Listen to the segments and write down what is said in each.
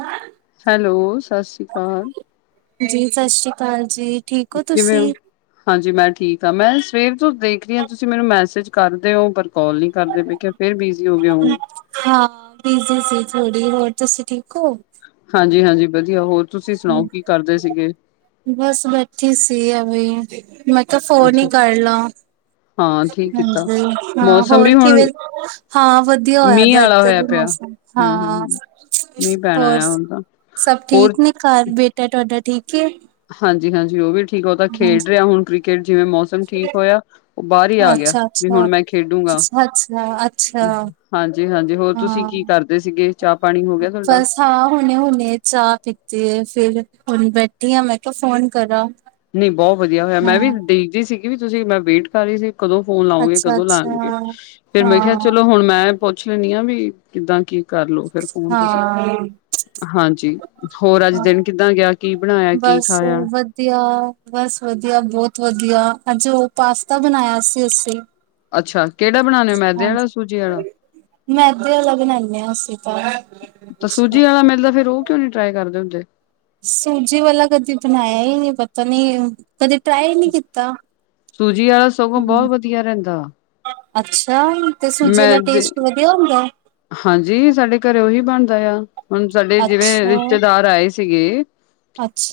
ਹੈ, ਹੈਲੋ ਸਤਿ ਸ੍ਰੀ ਅਕਾਲ, ਜੀ ਸਤਿ ਸ੍ਰੀ ਅਕਾਲ ਜੀ, ਠੀਕ ਕਿਵੇਂ ਤੁਸੀਂ ਹੋ? ਹਾਂਜੀ ਮੈਂ ਠੀਕ ਆ ਮੈਂ ਸਵੇਰ ਦੇਖ ਰਹੀ ਆ ਤੁਸੀਂ ਮੈਨੂੰ ਮੈਸੇਜ ਕਰਦੇ ਹੋ? ਕਾਲ ਨਹੀਂ ਕਰਦੇ ਪਏ ਮੈਂ ਕਿਹਾ ਫੇਰ ਬਿਜ਼ੀ ਹੋ ਗਏ ਹੋਗੇ। ਬੀਜੀ ਸੀ ਥੋੜ੍ਹੀ, ਹੋਰ ਤੁਸੀਂ ਠੀਕ ਹੋ? ਹਾਂਜੀ-ਹਾਂਜੀ ਵਧੀਆ, ਹੋਰ? ਤੁਸੀਂ ਸੁਣਾਓ ਹੂੰ, ਕੀ ਕਰਦੇ ਸੀਗੇ ਬਸ ਬੈਠੀ ਸੀ ਐਵੀ। ਜੀ, ਮੈਂ ਤਾਂ ਫੋਨ ਅੱਛਾ ਹੀ ਕਰਲਾ, ਹਾਂ ਠੀਕ ਕੀਤਾ ਹਾਂਜੀ, ਹਾਂ ਮੌਸਮ ਵੀ ਹੋਰ ਕਿਵੇਂ ਹੁਣ ਹਾਂ ਵਧੀਆ ਹੋਇਆ ਮੀਂਹ ਆਲਾ ਹੋਇਆ ਇੱਧਰ ਪਿਆ ਮੌਸਮ ਹਮ ਹਾਂ ਹਮ ਮੀਂਹ ਪੈਣਾ ਹੋਰ ਆ ਹੁਣ ਤਾਂ ਸਭ ਠੀਕ ਨੇ ਘਰ ਬੇਟਾ ਤੁਹਾਡਾ ਠੀਕ ਐ? ਹਾਂਜੀ-ਹਾਂਜੀ ਉਹ ਵੀ ਠੀਕ ਉਹ ਤਾਂ ਖੇਡ ਹਾਂਜੀ ਰਿਹਾ ਹੁਣ ਕ੍ਰਿਕਟ, ਜਿਵੇਂ ਮੌਸਮ ਠੀਕ ਹੋਇਆ? ਉਹ ਬਾਹਰ ਹੀ ਆ ਗਿਆ ਵੀ ਹੁਣ ਮੈਂ ਖੇਡੂੰਗਾ ਅੱਛਾ-ਅੱਛਾ-ਅੱਛਾ-ਅੱਛਾ। ਹਾਂਜੀ ਹਾਂਜੀ ਹੋਰ ਤੁਸੀਂ ਹਾਂ ਕੀ ਕਰਦੇ ਸੀਗੇ ਚਾਹ ਪਾਣੀ ਹੋ ਗਿਆ ਤੁਹਾਡਾ ਬਸ ਹਾਂ ਹੁਣੇ ਹੁਣੇ ਚਾਹ ਪੀਤੀ ਹੈ ਫਿਰ ਹੁਣ ਬੈਠੀ ਹੈ ਮੈਂ ਕਿਹਾ ਫੋਨ ਕਰਾਂ ਨਹੀਂ ਬਹੁਤ ਵਧੀਆ ਹੋਇਆ ਮੈਂ ਵੀ ਹਾਂ ਦੇਖਦੀ ਸੀਗੀ ਵੀ ਤੁਸੀਂ ਮੈਂ ਵੇਟ ਕਰ ਰਹੀ ਸੀ ਕਦੋਂ ਫੋਨ ਲਾਉਗੇ ਕਦੋਂ ਅੱਛਾ-ਅੱਛਾ ਲਾਉਣਗੇ ਫਿਰ ਮੈਂ ਕਿਹਾ ਹਾਂ, ਚਲੋ ਹੁਣ ਮੈਂ ਪੁੱਛ ਲੈਂਣੀ ਹਾਂ ਵੀ ਕਿੱਦਾਂ ਕੀ ਕਰਲੋ ਫਿਰ ਫੋਨ ਤੁਸੀਂ ਹਾਂ ਹਾਂਜੀ ਹੋਰ ਅੱਜ ਦਿਨ ਕਿੱਦਾਂ ਗਿਆ ਕੀ ਬਣਾਇਆ ਕੀ ਬਸ ਖਾਇਆ ਵਧੀਆ ਬਸ ਵਧੀਆ ਬਹੁਤ ਵਧੀਆ ਅੱਜ ਉਹ ਪਾਸਤਾ ਬਣਾਇਆ ਸੀ ਅਸੀਂ ਅੱਛਾ ਕਿਹੜਾ ਬਣਾਲਿਆ ਲਿਆ ਹੋ ਮੈਦੇ ਆ ਹਾਂਜੀ ਸੂਜੀ ਵਾਲਾ ਮੈਦੇ ਵਾਲਾ ਬਣਾਨੇ ਆ ਅਸੀਂ ਤਾਂ ਤਾਂ ਸੂਜੀ ਵਾਲਾ ਮੈਦਾ ਫਿਰ ਉਹ ਕਿਉਂ ਨੀ ਟਰਾਈ ਕਰਦੇ ਹੁੰਦੇ ਸੂਜੀ ਵਾਲਾ ਕਦੀ ਬਣਾਇਆ ਹੀ ਨਹੀਂ ਪਤਾ ਨਹੀਂ ਕਦੇ ਟਰਾਏ ਨੀ ਕੀਤਾ ਸੂਜੀ ਵਾਲਾ ਸਗੋ ਹਾਂਜੀ, ਬਹੁਤ ਵਧੀਆ ਰਹਿੰਦਾ ਅੱਛਾ ਤੇ ਸੂਜੀ ਮੈਂ ਦਾ ਦੇ ਟੇਸਟ ਵਧੀਆ ਹੁੰਦਾ ਹਾਂਜੀ ਸਾਡੇ ਘਰੇ ਵੀ ਬਣਦਾ ਆ ਹੁਣ ਸਾਡੇ ਜਿਵੇਂ ਅੱਛਾ ਰਿਸ਼ਤੇਦਾਰ ਆਏ ਸੀਗੇ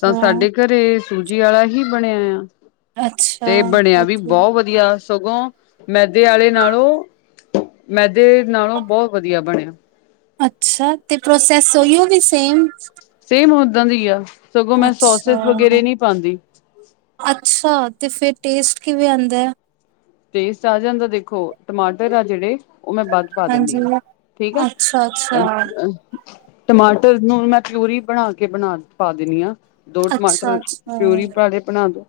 ਤਾਂ ਸਾਡੇ ਘਰੇ ਸੂਜੀ ਵਾਲਾ ਹੀ ਬਣਿਆ ਆ ਅੱਛਾ ਤੇ ਬਣਿਆ ਵੀ ਓਕੇ, ਬਹੁਤ ਵਧੀਆ ਸਗੋ ਮੈਦੇ ਆਲੇ ਨਾਲੋਂ ਮੈਦੇ ਨਾਲੋਂ ਬਹੁਤ ਮੈਦੇ ਵਧੀਆ ਬਣਿਆ ਅੱਛਾ ਤੇ ਪ੍ਰੋਸੈਸ ਉਹੀ ਨੇ ਸੇਮ ਸੇਮ ਉੱਦਾਂ ਦੀ ਆ ਸਗੋਂ ਮੈਂ ਸੋਸਸ ਅੱਛਾ ਵਗੈਰੇ ਨਹੀਂ ਪਾਉਂਦੀ ਅੱਛਾ ਤੇ ਫਿਰ ਟੇਸਟ ਕਿਵੇਂ ਆਉਂਦਾ ਹੈ ਟੇਸਟ ਆ ਜਾਂਦਾ ਦੇਖੋ ਟਮਾਟਰ ਆ ਜਿਹੜੇ ਉਹ ਮੈਂ ਵੱਧ ਪਾ ਹਾਂਜੀ, ਦਿੰਦੀ ਹਾਂ ਠੀਕ ਆ ਅੱਛਾ ਅੱਛਾ, ਟਮਾਟਰ ਨੂੰ ਮੈਂ ਪਿਊਰੀ ਬਣਾ ਕੇ ਬਣਾ ਪਾ ਦਿੰਦੀ ਹਾਂ ਦੋ ਅੱਛਾ ਟਮਾਟਰ ਅੱਛਾ, ਪਿਊਰੀ ਪਾਕੇ ਬਣਾ ਦੋ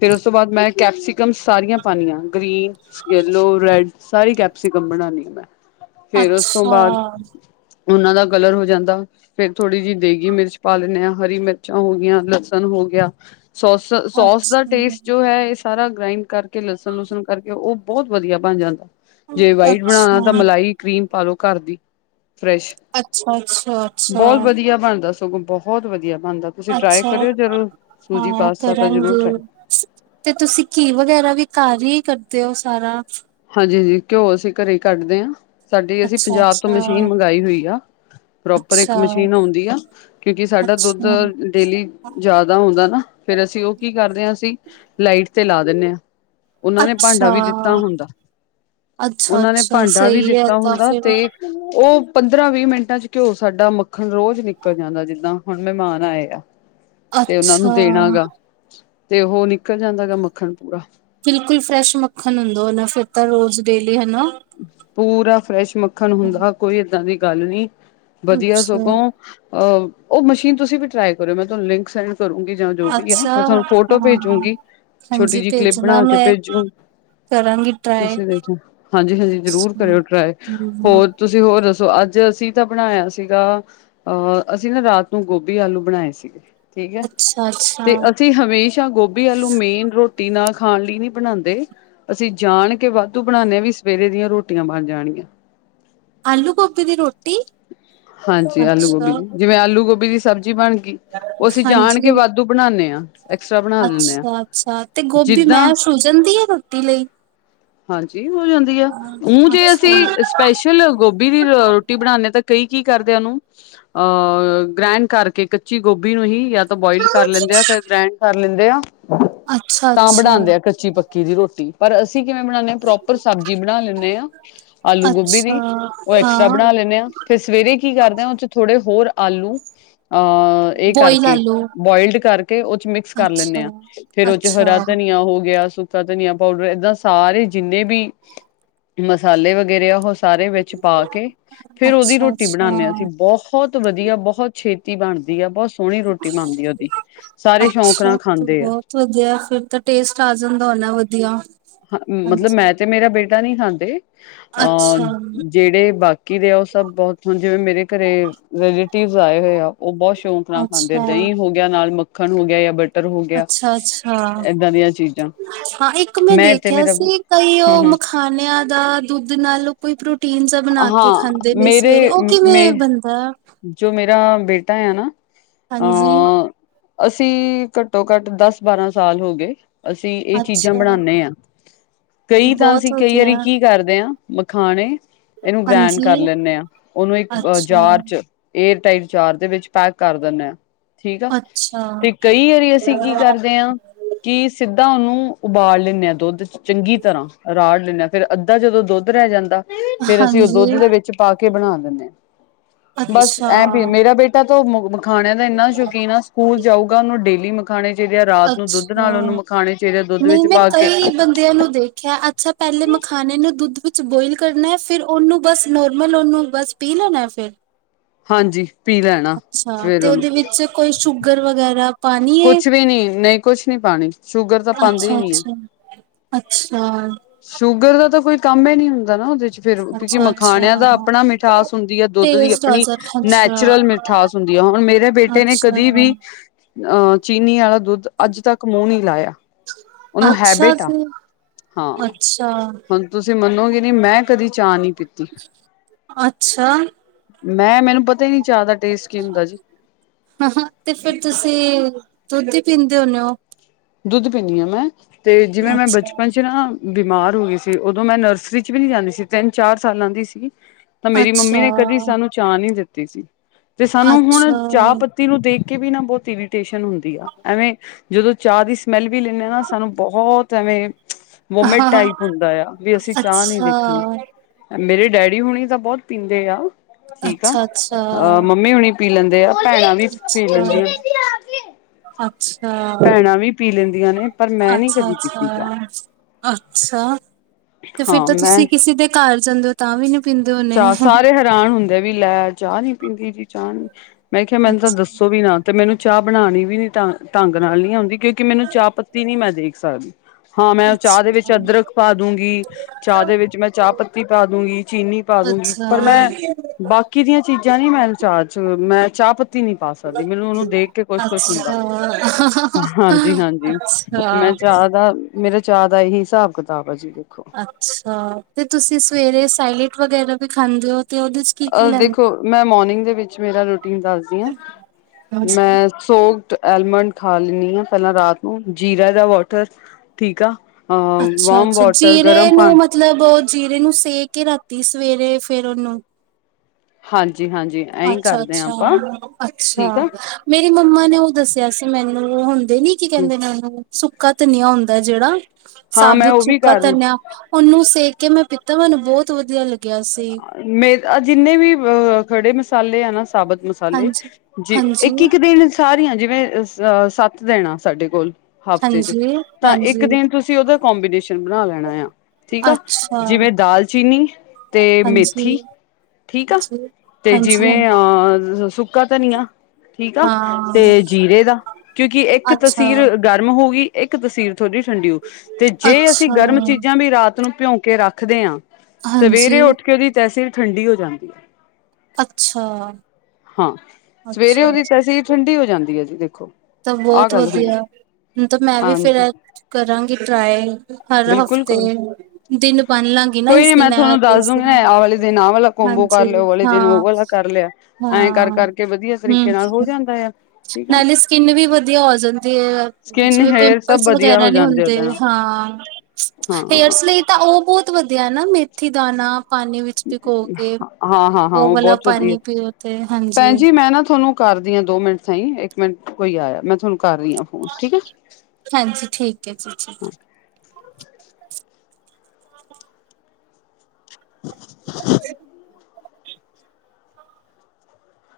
ਫਿਰ ਉਸ ਤੋਂ ਬਾਅਦ ਮੈਂ ਕੈਪਸੀਕਮ ਸਾਰੀਆਂ ਪਾਣੀਆਂ ਗ੍ਰੀਨ ਯਲੋ ਰੈਡ ਸਾਰੀ ਕੈਪਸਿਕਮ ਬਣਾਉਣ ਆ ਮੈਂ ਫੇਰ ਉਸ ਤੋਂ ਅੱਛਾ- ਬਾਅਦ ਉਹਨਾਂ ਦਾ ਕਲਰ ਹੋ ਜਾਂਦਾ ਫਿਰ ਥੋੜੀ ਜਿਹੀ ਦੇਗੀ ਮਿਰਚ ਪਾ ਲੈਂਦੇ ਹਾਂ ਹਰੀ ਮਿਰਚਾਂ ਹੋ ਗਈਆ ਲਸਣ ਹੋ ਗਿਆ ਸੋ ਅੱਛਾ, ਸੋ ਦਾ ਅੱਛਾ। ਟੇਸਟ ਜੋ ਹੈ ਸਾਰਾ ਗ੍ਰਾਈੰਡ ਕਰ ਲਸਣ ਲੁਸਣ ਉਹ ਬਹੁਤ ਵਧੀਆ ਬਣ ਜਾਂਦਾ ਜੇ ਵਾਈਟ ਬਣਾਉਣਾ ਤਾਂ ਮਲਾਈ ਕਰੀਮ ਪਾਲੋ ਘਰ ਦੀ ਫਰੈਸ਼ ਅੱਛਾ ਅੱਛਾ ਅੱਛਾ ਬਹੁਤ ਵਧੀਆ ਬਣਦਾ ਸਗੋਂ ਬਹੁਤ ਵਧੀਆ ਬਣਦਾ ਤੁਸੀਂ ਟਰਾਈ ਅੱਛਾ ਕਰਿਓ ਜ਼ਰੂਰ ਸੂਜੀ ਹਾਂ ਪਾਸਤਾ ਤਾਂ ਜ਼ਰੂਰ ਟਰਾਈ ਕਰਾਂਗੇ ਤੇ ਤੁਸੀਂ ਘੀਹ ਵਗੈਰਾ ਵੀ ਘਰ ਹੀ ਕਰ ਤੇ ਉਹ ਸਾਰਾ ਹਾਂਜੀ ਘਿਓ ਅਸੀਂ ਘਰੇ ਹੀ ਕੱਢਦੇ ਹਾਂ ਸਾਡੀ ਅਸੀਂ ਅੱਛਾ ਪੰਜਾਬ ਤੋਂ ਅੱਛਾ, ਮਸ਼ੀਨ ਮੰਗਾਈ ਹੋਈ ਆ ਪ੍ਰੋਪਰ ਇੱਕ ਅੱਛਾ, ਅੱਛਾ। ਮਸ਼ੀਨ ਆਉਂਦੀ ਆ ਕਿਉਂਕਿ ਸਾਡਾ ਦੁੱਧ ਡੇਲੀ ਜਿਆਦਾ ਹੁੰਦਾ ਨਾ ਫੇਰ ਅਸੀਂ ਉਹ ਕੀ ਕਰਦੇ ਹਾਂ ਅਸੀਂ ਲਾਈਟ ਤੇ ਲਾ ਦਿੰਦੇ ਹਾਂ ਉਹਨਾਂ ਨੇ ਭਾਂਡਾ ਅੱਛਾ, ਵੀ ਦਿੱਤਾ ਹੁੰਦਾ ਅੱਛਾ ਉਹਨਾਂ ਨੇ ਅੱਛਾ ਭਾਂਡਾ ਵੀ ਸਹੀ ਹੈ ਦਿੱਤਾ ਤਾਂ ਹੁੰਦਾ ਫਿਰ ਤੇ ਉਹ ਪੰਦਰਾਂ ਵੀਹ ਮਿੰਟਾਂ ਘਿਓ ਸਾਡਾ ਮੱਖਣ ਰੋਜ਼ ਨਿਕਲ ਜਾਂਦਾ ਜਿੱਦਾਂ ਹੁਣ ਮਹਿਮਾਨ ਆਏ ਆ ਤੇ ਉਹਨਾਂ ਨੂੰ ਅੱਛਾ। ਦੇਣਾ ਗਾ ਤੇ ਉਹ ਨੀ ਬਿਲਕੁਲ ਫਰੈਸ਼ ਮੱਖਣ ਹੁੰਦਾ ਉਹ ਨਾ ਫਿਰ ਤਾਂ ਰੋਜ਼ ਡੇਲੀ ਹਨਾ। ਪੂਰਾ ਫਰੈਸ਼ ਮੱਖਣ ਹੁੰਦਾ ਕੋਈ ਏਦਾਂ ਦੀ ਗੱਲ ਨੀ ਵਧੀਆ ਅੱਛਾ ਸਗੋਂ ਅਹ ਉਹ ਮਸ਼ੀਨ ਤੁਸੀਂ ਵੀ ਟਰਾਈ ਕਰਿਓ ਮੈਂ ਤੁਹਾਨੂੰ ਲਿੰਕ ਕਰੂੰਗੀ ਜਾਂ ਜੋ ਵੀ ਆ ਅੱਛਾ ਮੈਂ ਤੁਹਾਨੂੰ ਫੋਟੋ ਹਾਂ ਭੇਜੂਗੀ ਛੋਟੀ ਹਾਂਜੀ ਜਿਹੀ ਕਲਿਪ ਭੇਜਣਾ ਬਣਾ ਕੇ ਮੈਂ ਭੇਜੂ ਕਰਾਂਗੀ ਟਰਾਈ ਤੁਸੀ ਦੇਖਣਾ ਹਾਂਜੀ ਹਾਂਜੀ ਜ਼ਰੂਰ ਕਰਿਓ ਟਰਾਈ ਹਮ ਹੋਰ ਤੁਸੀਂ ਹੋਰ ਦੱਸੋ ਅੱਜ ਅਸੀਂ ਤਾਂ ਬਣਾਇਆ ਸੀਗਾ ਅਹ ਅਸੀਂ ਨਾ ਰਾਤ ਨੂੰ ਗੋਭੀ ਆਲੂ ਬਣਾਏ ਸੀਗੇ ਠੀਕ ਹੈ ਅੱਛਾ ਅੱਛਾ ਤੇ ਅਸੀਂ ਹਮੇਸ਼ਾ ਗੋਭੀ ਆਲੂ ਮੇਨ ਰੋ ਰੋਟੀ ਨਾਲ ਖਾਣ ਲਈ ਨੀ ਬਣਾਉਂਦੇ ਅਸੀਂ ਜਾਣ ਕੇ ਵਾਧੂ ਬਣਾਉਦੇ ਹਾਂ ਵੀ ਸਵੇਰੇ ਦੀਆਂ ਰੋਟੀਆਂ ਬਣ ਜਾਣੀਆਂ ਆਲੂ ਗੋਭੀ ਦੀ ਰੋਟੀ ਹਾਂਜੀ ਆਲੂ ਅੱਛਾ ਗੋਭੀ ਜਿਵੇਂ ਆਲੂ ਗੋ ਦੀ ਸਬਜ਼ੀ ਬਣ ਉਹ ਅਸੀਂ ਜਾਣ ਕੇ ਹਾਂਜੀ ਵਾਧੂ ਬਣਾਨੇ ਆ, ਐਕਸਟਰਾ ਬਣਾ ਲਿੰਦੇ ਹਾਂ ਅੱਛਾ ਅੱਛਾ ਤੇ ਗੋਭੀ ਜਿੱਦਾਂ ਮੈਂ ਸੁ ਜਾਂਦੀ ਹੈ ਰੋਟੀ ਲਈ ਹਾਂਜੀ ਹੋ ਜਾਂਦੀ ਆ ਓ ਅੱਛਾ ਜੇ ਅਸੀਂ ਅੱਛਾ ਸਪੈਸ਼ਲ ਗੋਭੀ ਦੀ ਰੋਟੀ ਬਣਾਦੇ ਤਾਂ ਕੀ ਕਰਦੇ ਉਹਨੂੰ ਅਹ ਗ੍ਰੈਂਡ ਕਰਕੇ ਕੱਚੀ ਗੋਭੀ ਨੂੰ ਹੀ ਬੋਇਲ ਕਰ ਲੈਂਦੇ ਆ ਤੇ ਗ੍ਰੈਂਡ ਲੈਂਨੇ ਆ। ਤਾਂ ਅੱਛਾ ਬਣਾਦੇ ਆ ਕੱਚੀ ਪ ਕੀਦੀ ਰੋਟੀ ਪਰ ਅਸੀਂ ਕਿਵੇਂ ਬਣਾਦੇ ਐ ਪ੍ਰੋਪਰ ਸਬਜ਼ੀ ਬਣਾ ਲੈਂਨੇ ਆ ਆਲੂ ਗੋਭੀ ਅੱਛਾ ਦੀ ਉਹ ਐਕਸਟਰਾ ਹਾਂ ਬਣਾ ਲੈਂਨੇ ਹਾਂ। ਫਿਰ ਸਵੇਰੇ ਕੀ ਕਰਦੇ ਆ ਉਹ ਚ ਥੋੜੇ ਹੋਰ ਆਲੂ, ਅਹ ਇਹ ਬੋਇਲ ਕਰਕੇ ਆਲੂ ਬੋਆਇਲਡ ਕਰਕੇ ਉਹ ਚ ਮਿਕਸ ਕਰ ਅੱਛਾ ਲੈਂਦੇ ਹਾਂ ਫੇਰ ਉਹ ਚ ਅੱਛਾ ਹਰਾ ਧਨੀਆ ਹੋ ਗਿਆ। ਧਨੀਆ ਪਾਊਡਰ ਏਦਾਂ ਸਾਰੇ ਜਿੰਨੇ ਵੀ ਮਸਾਲੇ ਵਗੈਰੇ ਆ ਉਹ ਸਾਰੇ ਵਿੱਚ ਪਾ ਕੇ ਫੇਰ ਉਹਦੀ ਅੱਛਾ ਰੋਟੀ ਬਣਾਨੇ ਆ ਅੱਛਾ ਅਸੀਂ ਬਹੁਤ ਵਧੀਆ ਬਹੁਤ ਛ ਛੇਤੀ ਬਣਦੀ ਆ ਬਹੁਤ ਉਹਦੀ ਸਾਰੇ ਸ਼ੌਂਕ ਨਾਲ ਅੱਛਾ ਖਾਂਦੇ ਆ ਬਹੁਤ ਵਧੀਆ ਫਿਰ ਤਾਂ ਟੇਸਟ ਆ ਜਾਂਦਾ ਨਾ ਵਧੀਆ। ਹ ਮਤਲਬ ਹਾਂਜੀ ਮੈਂ ਤੇ ਮੇਰਾ ਬੇਟ ਦਾ ਨਹੀਂ ਖਾਂਦੇ ਅਹ ਅੱਛਾ ਜਿਹੜੇ ਬਾਕੀ ਕੀ ਦੇ ਉਹ ਸਭ ਬਹੁਤ ਹੁਣ ਜਿਵੇਂ ਮੇਰੇ ਘਰੇ ਰਿਲੇਟਿਵ ਆਏ ਹੋਏ ਆ। ਉਹ ਬਹੁਤ ਸ਼ੌਕ ਨਾਲ ਖਾਂਦੇ ਅੱਛਾ ਦਹੀਂ ਹੋ ਗਿਆ ਨਾਲ ਮ ਖਣ ਹੋ ਗਿਆ ਹੈ ਬਟ ਤਰ ਹੋ ਗਿਆ ਅੱਛਾ ਅੱਛਾ ਏਦਾਂ ਦੀਆਂ ਚੀਜ਼ਾਂ ਹਾਂ ਇੱਕ ਮੈਂ ਤੇ ਦੇਖਿਆ ਮੇਰਾ ਹੂੰ ਸੀ ਕਈ ਉਹ ਹੂੰ ਮਖਾਨਿਆਂ ਦਾ ਦੁੱਧ ਨਾਲ ਕੋਈ ਪ੍ਰੋ ਟੀਨਜਾ ਬਣਾ ਕੇ ਹਾਂ ਖਾਂਦੇ ਨੇ ਮੇਰੇ ਸਵੇਰੇ ਉਹ ਮੇ ਕਿਵੇਂ ਬਣਦਾ ਐ। ਜੋ ਮੇਰੇ ਮੇਰਾ ਬੇਟਾ ਆ ਨਾ ਹਾਂਜੀ, ਅ ਅਸੀਂ ਘੱਟੋ-ਘੱਟ ਦਸ ਬਾਰਾਂ ਸਾਲ ਹੋ ਗਏ। ਅਸੀਂ ਇਹ ਚੀਜ਼ਾਂ ਅੱਛਾ ਬਣਾਨੇ ਆ ਕਈ ਤਾਂ ਬਹੁਤ ਅਸੀਂ ਕਈ ਵਧੀਆ ਵਾਰੀ ਕੀ ਕਰਦੇ ਆ, ਮਖਾਣੇ ਇਹਨੂੰ ਗ੍ਰੈਂਡ ਕਰ ਹਾਂਜੀ ਲੈਂਦੇ ਆ ਉਹਨੂੰ ਇੱਕ ਅੱਛਾ ਜਾਰ ਚ ਏਅਰਟਾਈਟ ਜਾਰ ਦੇ ਵਿੱਚ ਪੈਕ ਕਰ ਦਿੰਦੇ ਆ। ਠੀਕ ਆ ਅੱਛਾ ਤੇ ਕਈ ਵਾਰੀ ਅਸੀਂ ਕੀ ਕਰਦੇ ਹਾਂ ਕਿ ਸਿੱਧ ਅੱਧਾ ਉਹਨੂੰ ਉਬਾਲ ਲੈਂਦੇ ਹਾਂ ਦੁੱਧ ਚ ਚੰਗੀ ਤਰ੍ਹਾਂ ਰਾੜ ਲੈਂਦੇ ਹਾਂ ਫੇਰ ਅੱਧਾ ਜਦੋਂ ਦੁੱਧ ਰਹਿ ਜਾਂਦਾ ਫੇਰ ਅਸੀਂ ਉਹ ਹਾਂਜੀ ਦੁੱਧ ਦੇ ਵਿੱਚ ਪਾ ਕੇ ਬਣਾ ਦਿੰਦੇ ਹਾਂ। ਬਸ ਅੱਛਾ ਐਂ ਵੀ ਮੇਰਾ ਬੇਟਾ [unintelligible] ਮਖਾਣਿਆਂ ਦਾ ਇੰਨਾ ਸ਼ੌਕੀਨ ਆ ਸਕੂਲ ਜਾਊਗਾ ਉਹਨੂੰ ਡੇਲੀ ਮਖਾਣੇ ਚਾਹੀਦੇ ਆ ਰਾਤ ਨੂੰ ਦੁੱਧ ਅੱਛਾ ਨਾਲ ਉਹਨੂੰ ਮਖਾਣੇ ਚਾਹੀਦੇ ਆ ਦੁੱਧ ਨਹੀਂ ਵਿੱਚ ਮੈਂ ਪਾ ਕੇ ਕਈ ਬੰਦਿਆਂ ਨੂੰ ਦੇਖਿਆ ਅੱਛਾ ਪਹਿਲੇ ਮਖਾਣੇ ਨੂੰ ਦੁੱਧ ਵਿੱਚ ਬੋਇਲ ਕਰਨਾ ਫਿਰ ਉਹਨੂੰ ਬਸ ਨੋਰਮਲ ਉਹਨੂੰ ਬਸ ਪੀਹ ਲੈਣਾ ਫਿਰ ਹਾਂਜੀ। ਪੀ ਲੈਣਾ ਅੱਛਾ ਫੇਰ ਤੇ ਉਹਨੂੰ ਉਹਦੇ ਵਿੱਚ ਕੋਈ ਸ਼ੂਗਰ ਵਗੈਰਾ ਪਾਣੀ ਹੈ ਕੁਛ ਵੀ ਨਹੀਂ ਨਹੀਂ ਕੁਛ ਨਹੀਂ ਪਾਨੀ ਸ਼ੂਗਰ ਤਾਂ ਪਾਉਂਦੇ ਹੀ ਅੱਛਾ ਨਹੀਂ ਆ। ਅੱਛਾ ਅੱਛਾ। ਸ਼ੂਗਰ ਦਾ ਤਾਂ ਕੋਈ ਕੰਮ ਨਹੀ ਹੁੰਦਾ। ਨਾ ਉਹਦੇ ਚ ਫਿਰ ਕਿਉਂਕਿ ਅੱਛਾ ਮਖਾਣਿਆਂ ਦਾ ਅੱਛਾ ਆਪਣਾ ਮਿਠਾਸ ਹੁੰਦੀ ਆ ਦੁੱਧ ਦੀ ਟੇਸਟ ਆ ਆਪਣੀ ਜਾ ਅੱਛਾ ਨੈਚੁਰਲ ਮਿਠਾਸ ਹੁੰਦੀ ਆ ਹੁਣ ਮੇਰੇ ਬੇਟੇ ਨੇ ਅੱਛਾ ਕਦੀ ਵੀ ਅ ਚੀਨੀ ਵਾਲਾ ਦੁੱਧ ਅੱਜ ਤੱਕ ਮੂੰਹ ਨੀ ਲਾਇਆ ਉਹਨੂੰ ਅੱਛਾ ਹੈਬਿਟ ਆ। ਜੀ ਹਾਂ ਅੱਛਾ ਹੁਣ ਤੁਸੀਂ ਮੰਨੋਗੇ ਨਹੀਂ ਮੈਂ ਕਦੀ ਚਾਹ ਨਹੀਂ [unintelligible] ਅੱਛਾ। ਮੈਂ ਮੈਨੂੰ ਪਤਾ ਹੀ ਨਹੀਂ ਚਾਹ ਦਾ ਟੇਸਟ ਕੀ ਹੁੰਦਾ ਜੀ ਹਾਂ ਹਾਂ ਤੇ ਫਿਰ ਤੁਸੀਂ ਦੁੱਧ ਹੀ ਪੀਂਦੇ ਹੁੰਦੇ ਹੁਣੇ ਉ। ਦੁੱਧ ਪੀਂਦੀ ਆ ਮੈਂ ਤੇ ਜਿਵੇਂ ਮੈਂ ਅੱਛਾ ਬਚਪਨ ਚ ਨਾ ਬਿਮਾਰ ਹੋ ਗਈ ਸੀ ਉਦੋਂ ਮੈਂ ਨਰਸਰੀ ਚ ਵੀ ਨਹੀਂ ਜਾਂਦੀ ਸੀ ਤਿੰਨ ਚਾਰ ਸਾਲਾਂ ਦੀ ਸੀਗੀ ਤਾਂ ਮੇਰੀ ਮੰਮੀ ਅੱਛਾ ਨੇ ਕਦੀ ਸਾਨੂੰ ਚਾਹ ਨਹੀ ਦਿੱਤੀ। ਠੀਕ ਸੀ। [unintelligible] ਤੇ ਸਾਨੂੰ ਹੁਣ ਅੱਛਾ ਚਾਹ ਪੱਤੀ ਨੂੰ ਦੇਖ ਕੇ ਵੀ ਨਾ ਬਹੁਤ ਇਰੀਟੇਸ਼ਨ ਹੁੰਦੀ ਆ ਐਵੇਂ ਜਦੋਂ ਚਾਹ ਦੀ ਸਮੈੱਲ ਵੀ ਲੈਣੇ ਹਾਂ ਨਾ ਸਾਨੂੰ ਬਹੁਤ ਤਵੇਂ ਵੋਮੇਟ ਟਾਈਪ ਹੁੰਦਾ ਆ ਵੀ ਅਸੀਂ ਚਾਹ ਨਹੀਂ ਦੇਖਣੀ ਅੱਛਾ ਮੇਰੇ ਡੈਡੀ ਹੁਣੀ ਤਾਂ ਬਹੁਤ ਪੀਂਦੇ ਆ। ਠੀਕ ਆ, ਅੱਛਾ ਅੱਛਾ ਅਹ ਮੰਮੀ ਹੁਣੀ ਪੀ ਲੈਂਦੇ ਆ ਭੈਣਾਂ ਵੀ ਪੀ ਲੈਂਦੀਆਂ। ਅੱਛਾ ਅੱਛਾ ਭੈਣਾਂ ਵੀ ਪੀ ਲੈਂਦੀ ਆਂ ਨੇ। ਪਰ ਮੈਂ ਨੀ ਅੱਛਾ- ਕਦੀ ਪੀਤੀ ਚਾਹ ਅੱਛਾ-ਅੱਛਾ, ਤੇ ਫਿਰ ਹਾਂ ਤਾਂ ਮੈਂ ਤੁਸੀਂ ਕਿਸੇ ਦੇ ਘਰ ਜਾਂਦੇ ਹੋ ਤਾਂ ਵੀ ਪੀਂਦੇ ਹੋਣੇ ਚਾਹ ਸਾਰੇ ਹੈਰਾਨ ਹੁੰਦੇ ਵੀ ਲੈ ਚਾਹ ਨੀ ਪੀਂਦੀ ਜੀ ਚਾਹ ਮੈਂ ਕਿਹਾ, ਮੈਨੂੰ ਤਾਂ ਅੱਛਾ ਦੱਸੋ ਵੀ ਨਾ ਤੇ ਮੈਨੂੰ ਚਾਹ ਬਣਾਣੀ ਵੀ ਨੀ ਤ ਢੰਗ ਨਾਲ ਨੀ ਆਦੀ ਕਿਉਂਕਿ ਮੈਨੂੰ ਚਾਹ ਪੱਤੀ ਨੀ ਮੈਂ ਦੇਖ ਸਕਦੀ। ਹਾਂ, ਮੈਂ ਚਾਹ ਦੇ ਅੱਛਾ ਵਿੱਚ ਅਦਰਕ ਪਾ ਦੂਗੀ ਚਾਹ ਦੇ ਵਿੱਚ ਮੈਂ ਚਾਹ ਪੱਤੀ ਪਾ ਦੂਗੀ ਚੀਨੀ ਪਾ ਦੂਗੀ ਪਰ ਮੈਂ ਅੱਛਾ ਬਾਕੀ ਦੀਆਂ ਚੀਜ਼ਾਂ ਨੀ ਮੈਂ ਚਾਹ ਚ ਮੈਂ ਚਾਹ ਪੱਤੀ ਨੀ ਪਾ ਸਕਦੀ, ਮੈਨੂੰ ਉਹਨੂੰ ਦੇਖ ਕੇ ਕੁਛ-ਕੁਛ ਹੁੰਦਾ ਅੱਛਾ ਹਾਂਜੀ-ਹਾਂਜੀ ਮੈਂ ਅੱਛਾ ਚਾਹ ਦਾ ਮੇਰਾ ਚਾਅ ਦਾ ਇਹੀ ਹਿਸਾਬ ਕਿਤਾਬ ਆ ਜੀ। ਦੇਖੋ। ਅੱਛਾ, ਤੇ ਤੁਸੀਂ ਸਵੇਰੇ ਸੈਲਡ ਵਗੈਰਾ ਵੀ ਖਾਂਦੇ ਹੋ। ਤੇ ਉਹਦੇ ਚ ਕੀ ਕੀ ਦੇਖੋ ਲੈਂਦੇ ਮੈਂ ਮੋਰਨਿੰਗ ਦੇ ਵਿੱਚ ਮੇਰਾ ਰੂਟੀਨ ਦੱਸਦੀ ਹਾਂ ਹੋ ਮੈਂ ਸੋਕਡ ਅਲਮੰਡ ਖਾ ਲੈਣੀ ਹਾਂ ਪਹਿਲਾਂ ਰਾਤ ਨੂੰ ਜੀਰਾ ਦਾ ਵਾਟਰ ਠੀਕ ਆ। ਅ ਅੱਛਾ- ਵਾਰਮ ਅੱਛਾ ਵਾਟਰ ਜੀਰੇ ਗਰਮ ਨੂੰ ਪਾਣੀ ਮਤਲਬ ਜੀਰੇ ਨੂੰ ਸੇਕੇ ਰਾਤੀ ਸਵੇਰੇ ਫੇਰ ਉਹਨੂੰ ਹਾਂਜੀ। ਅੱਛਾ-ਅੱਛਾ-ਅੱਛਾ, ਠੀਕ ਆ ਮੇਰੀ ਮੰਮਾ ਨੇ ਉਹ ਦੱਸਿਆ ਸੀ ਮੈਨੂੰ ਉਹ ਹੁੰ ਦੇ ਲੀ ਕੀ ਕਹਿੰਦੇ ਨੇ ਉਹਨੂੰ ਸੁੱਕਾ ਧਨੀਆ ਹੁੰਦਾ ਜਿਹੜਾ। ਹਾਂ ਮੈਂ ਸਾਬਤ ਉਹ ਵੀ ਸੁੱਕਾ ਕਰ ਧਨਿਆ ਉਹਨੂੰ ਸੇਕ ਕਿ ਮੈਂ ਪੀਤਾ ਮੈਨੂੰ ਬਹੁਤ ਵਧੀਆ ਲਗਿਆ। ਮੇਹ ਜਿੰਨੇ ਵੀ ਅ ਖੜੇ ਮੈਂ ਚਾਲੇ ਹਾ ਨਾ। ਸਾਬਤ ਮਸਾਲੇ ਹਾਂਜੀ ਜੀ ਹਾਂਜੀ ਇੱਕ ਇੱਕ ਦਿਨ ਸਾਰੀਆਂ ਜਿਵੇਂ ਅ ਸੱਤ ਦਿਨ ਆ। ਸਾਡੇ ਕੋਲ। ਹਫ਼ਤੇ ਚ ਹਾਂਜੀ ਤਾਂ ਇੱਕ ਹਾਂਜੀ ਦਿਨ ਤੁਸੀਂ ਉਹਦਾ ਕੋਂਬੀਨੇਸ਼ਨ। ਬਣਾ ਲੈਣਾ ਆ? ਠੀਕ ਆ ਅੱਛਾ ਜਿਵੇਂ ਦਾਲਚੀਨੀ ਤੇ ਹਾਂਜੀ ਮੇਥੀ। ਠੀਕ ਠੀਕ ਆ ਹਾਂਜੀ ਤੇ ਹਾਂਜੀ ਜਿਵੇਂ ਹਾਂਜੀ ਅਹ ਸੁੱਕਾ ਧਨੀਆ ਠੀਕ ਆ ਤੇ ਹਾਂ ਜੀਰੇ ਦਾ ਕਿਉਂਕਿ ਇੱਕ ਅੱਛਾ ਤਸੀਰ ਗਰਮ ਹੋ ਗਈ। ਇੱਕ ਤਸੀਰ। ਥੋੜ੍ਹੀ ਠੰਡੀ ਉਹ ਜੇ ਅਸੀਂ ਅੱਛਾ ਗਰਮ ਚੀਜ਼ਾਂ ਵੀ ਰਾਤ ਨੂੰ। ਭਿਉਂਕੇ ਰੱਖਦੇ ਹਾਂ? ਹਾਂਜੀ ਸਵੇਰੇ ਉੱਠ ਕੇ ਉਹਦੀ? ਸਵੇਰੇ ਠੰਡੀ ਹੋ ਜਾਂਦੀ ਹੈ। ਅੱਛਾ। ਹਾਂ। ਸਵੇਰੇ ਅੱਛਾ ਉਹਦੀ ਤਸੀਰ ਠੰਡੀ ਹੋ ਜਾਂਦੀ ਹੈ ਜੀ ਦੇਖੋ। ਤਾਂ ਆਹ ਬਹੁਤ ਗੱਲ ਹੁੰਦੀ ਵਧੀਆ ਹੁਣ ਤਾਂ ਮੈਂ ਵੀ ਹਾਂਜੀ ਫੇਰ ਕਰਾਂਗੀ ਟਰਾਈ। ਹੈ। ਬਿਲਕੁਲ ਕਰ ਬਣ ਲਾਂਗੀ ਨਾ ਕੋਈ ਇਸ ਨੀ ਮੈਂ ਦਿਨ ਐ ਤੁਹਾਨੂੰ ਤੇ ਦੱਸ ਇਸ ਦਿਨ ਦੂਗੀ ਆ ਵਾਲੇ ਦਿਨ ਆਹ ਵਾਲਾ ਕੋਬੋ ਕਰ ਹਾਂਜੀ ਲਿਆ ਵਾਲੇ ਦਿਨ ਉਹ ਹਾਂ ਵਾਲਾ ਕਰ ਲਿਆ ਐਏਂ ਕਰ ਹਾਂ ਕਰਕੇ ਵਧੀਆ ਹਮ ਤਰੀਕੇ ਨਾਲ ਹੋ ਜਾਂਦਾ ਆ ਠੀਕ ਹੈ ਨਾ। ਨਾਲੇ ਸਕਿੰਨ ਵੀ ਵਧੀਆ ਹੋ ਜਾਂਦੀ ਹੈ ਸਕਿੰਨ ਜਿਵੇਂ ਹੇਅਰ ਸਭ ਪਿੰਪਲਸ ਵਧੀਆ ਵਗੈਰਾ ਹੋ ਨਹੀਂ ਜਾਂਦੇ ਹੁੰਦੇ ਉਹਦੇ ਨਾਲ ਹਾਂ। ਹਾਂ ਹੇਅਰਸ ਲਈ ਤਾਂ ਉਹ ਬਹੁਤ ਵਧੀਆ ਨਾ ਮੇ। ਮੇਥੀ ਦਾਨਾ। ਪਾਣੀ ਵਿੱਚ ਭਿਉਂ ਕੇ ਹਾਂ ਹਾਂ ਹਾਂ ਉਹ ਵਾਲਾ ਬਹੁਤ ਵਧੀਆ ਪਾਣੀ ਪੀਓ ਤੇ ਭੈਣ ਹਾਂਜੀ। ਜੀ ਮੈਂ ਨਾ ਤੁਹਾਨੂੰ ਕਰਦੀ ਹਾਂ ਦੋ ਮਿੰਟ ਸਹੀ ਇੱਕ ਮਿੰਟ ਕੋਈ ਆਇਆ ਮੈਂ ਤੁਹਾਨੂੰ। ਕਰ ਰਹੀ ਹਾਂ ਫੋਨ ਠੀਕ ਹੈ ਹਾਂਜੀ ਠੀਕ ਹੈ ਜੀ ਜੀ ਹਾਂ। ਦਵਾਈ ਦੇ।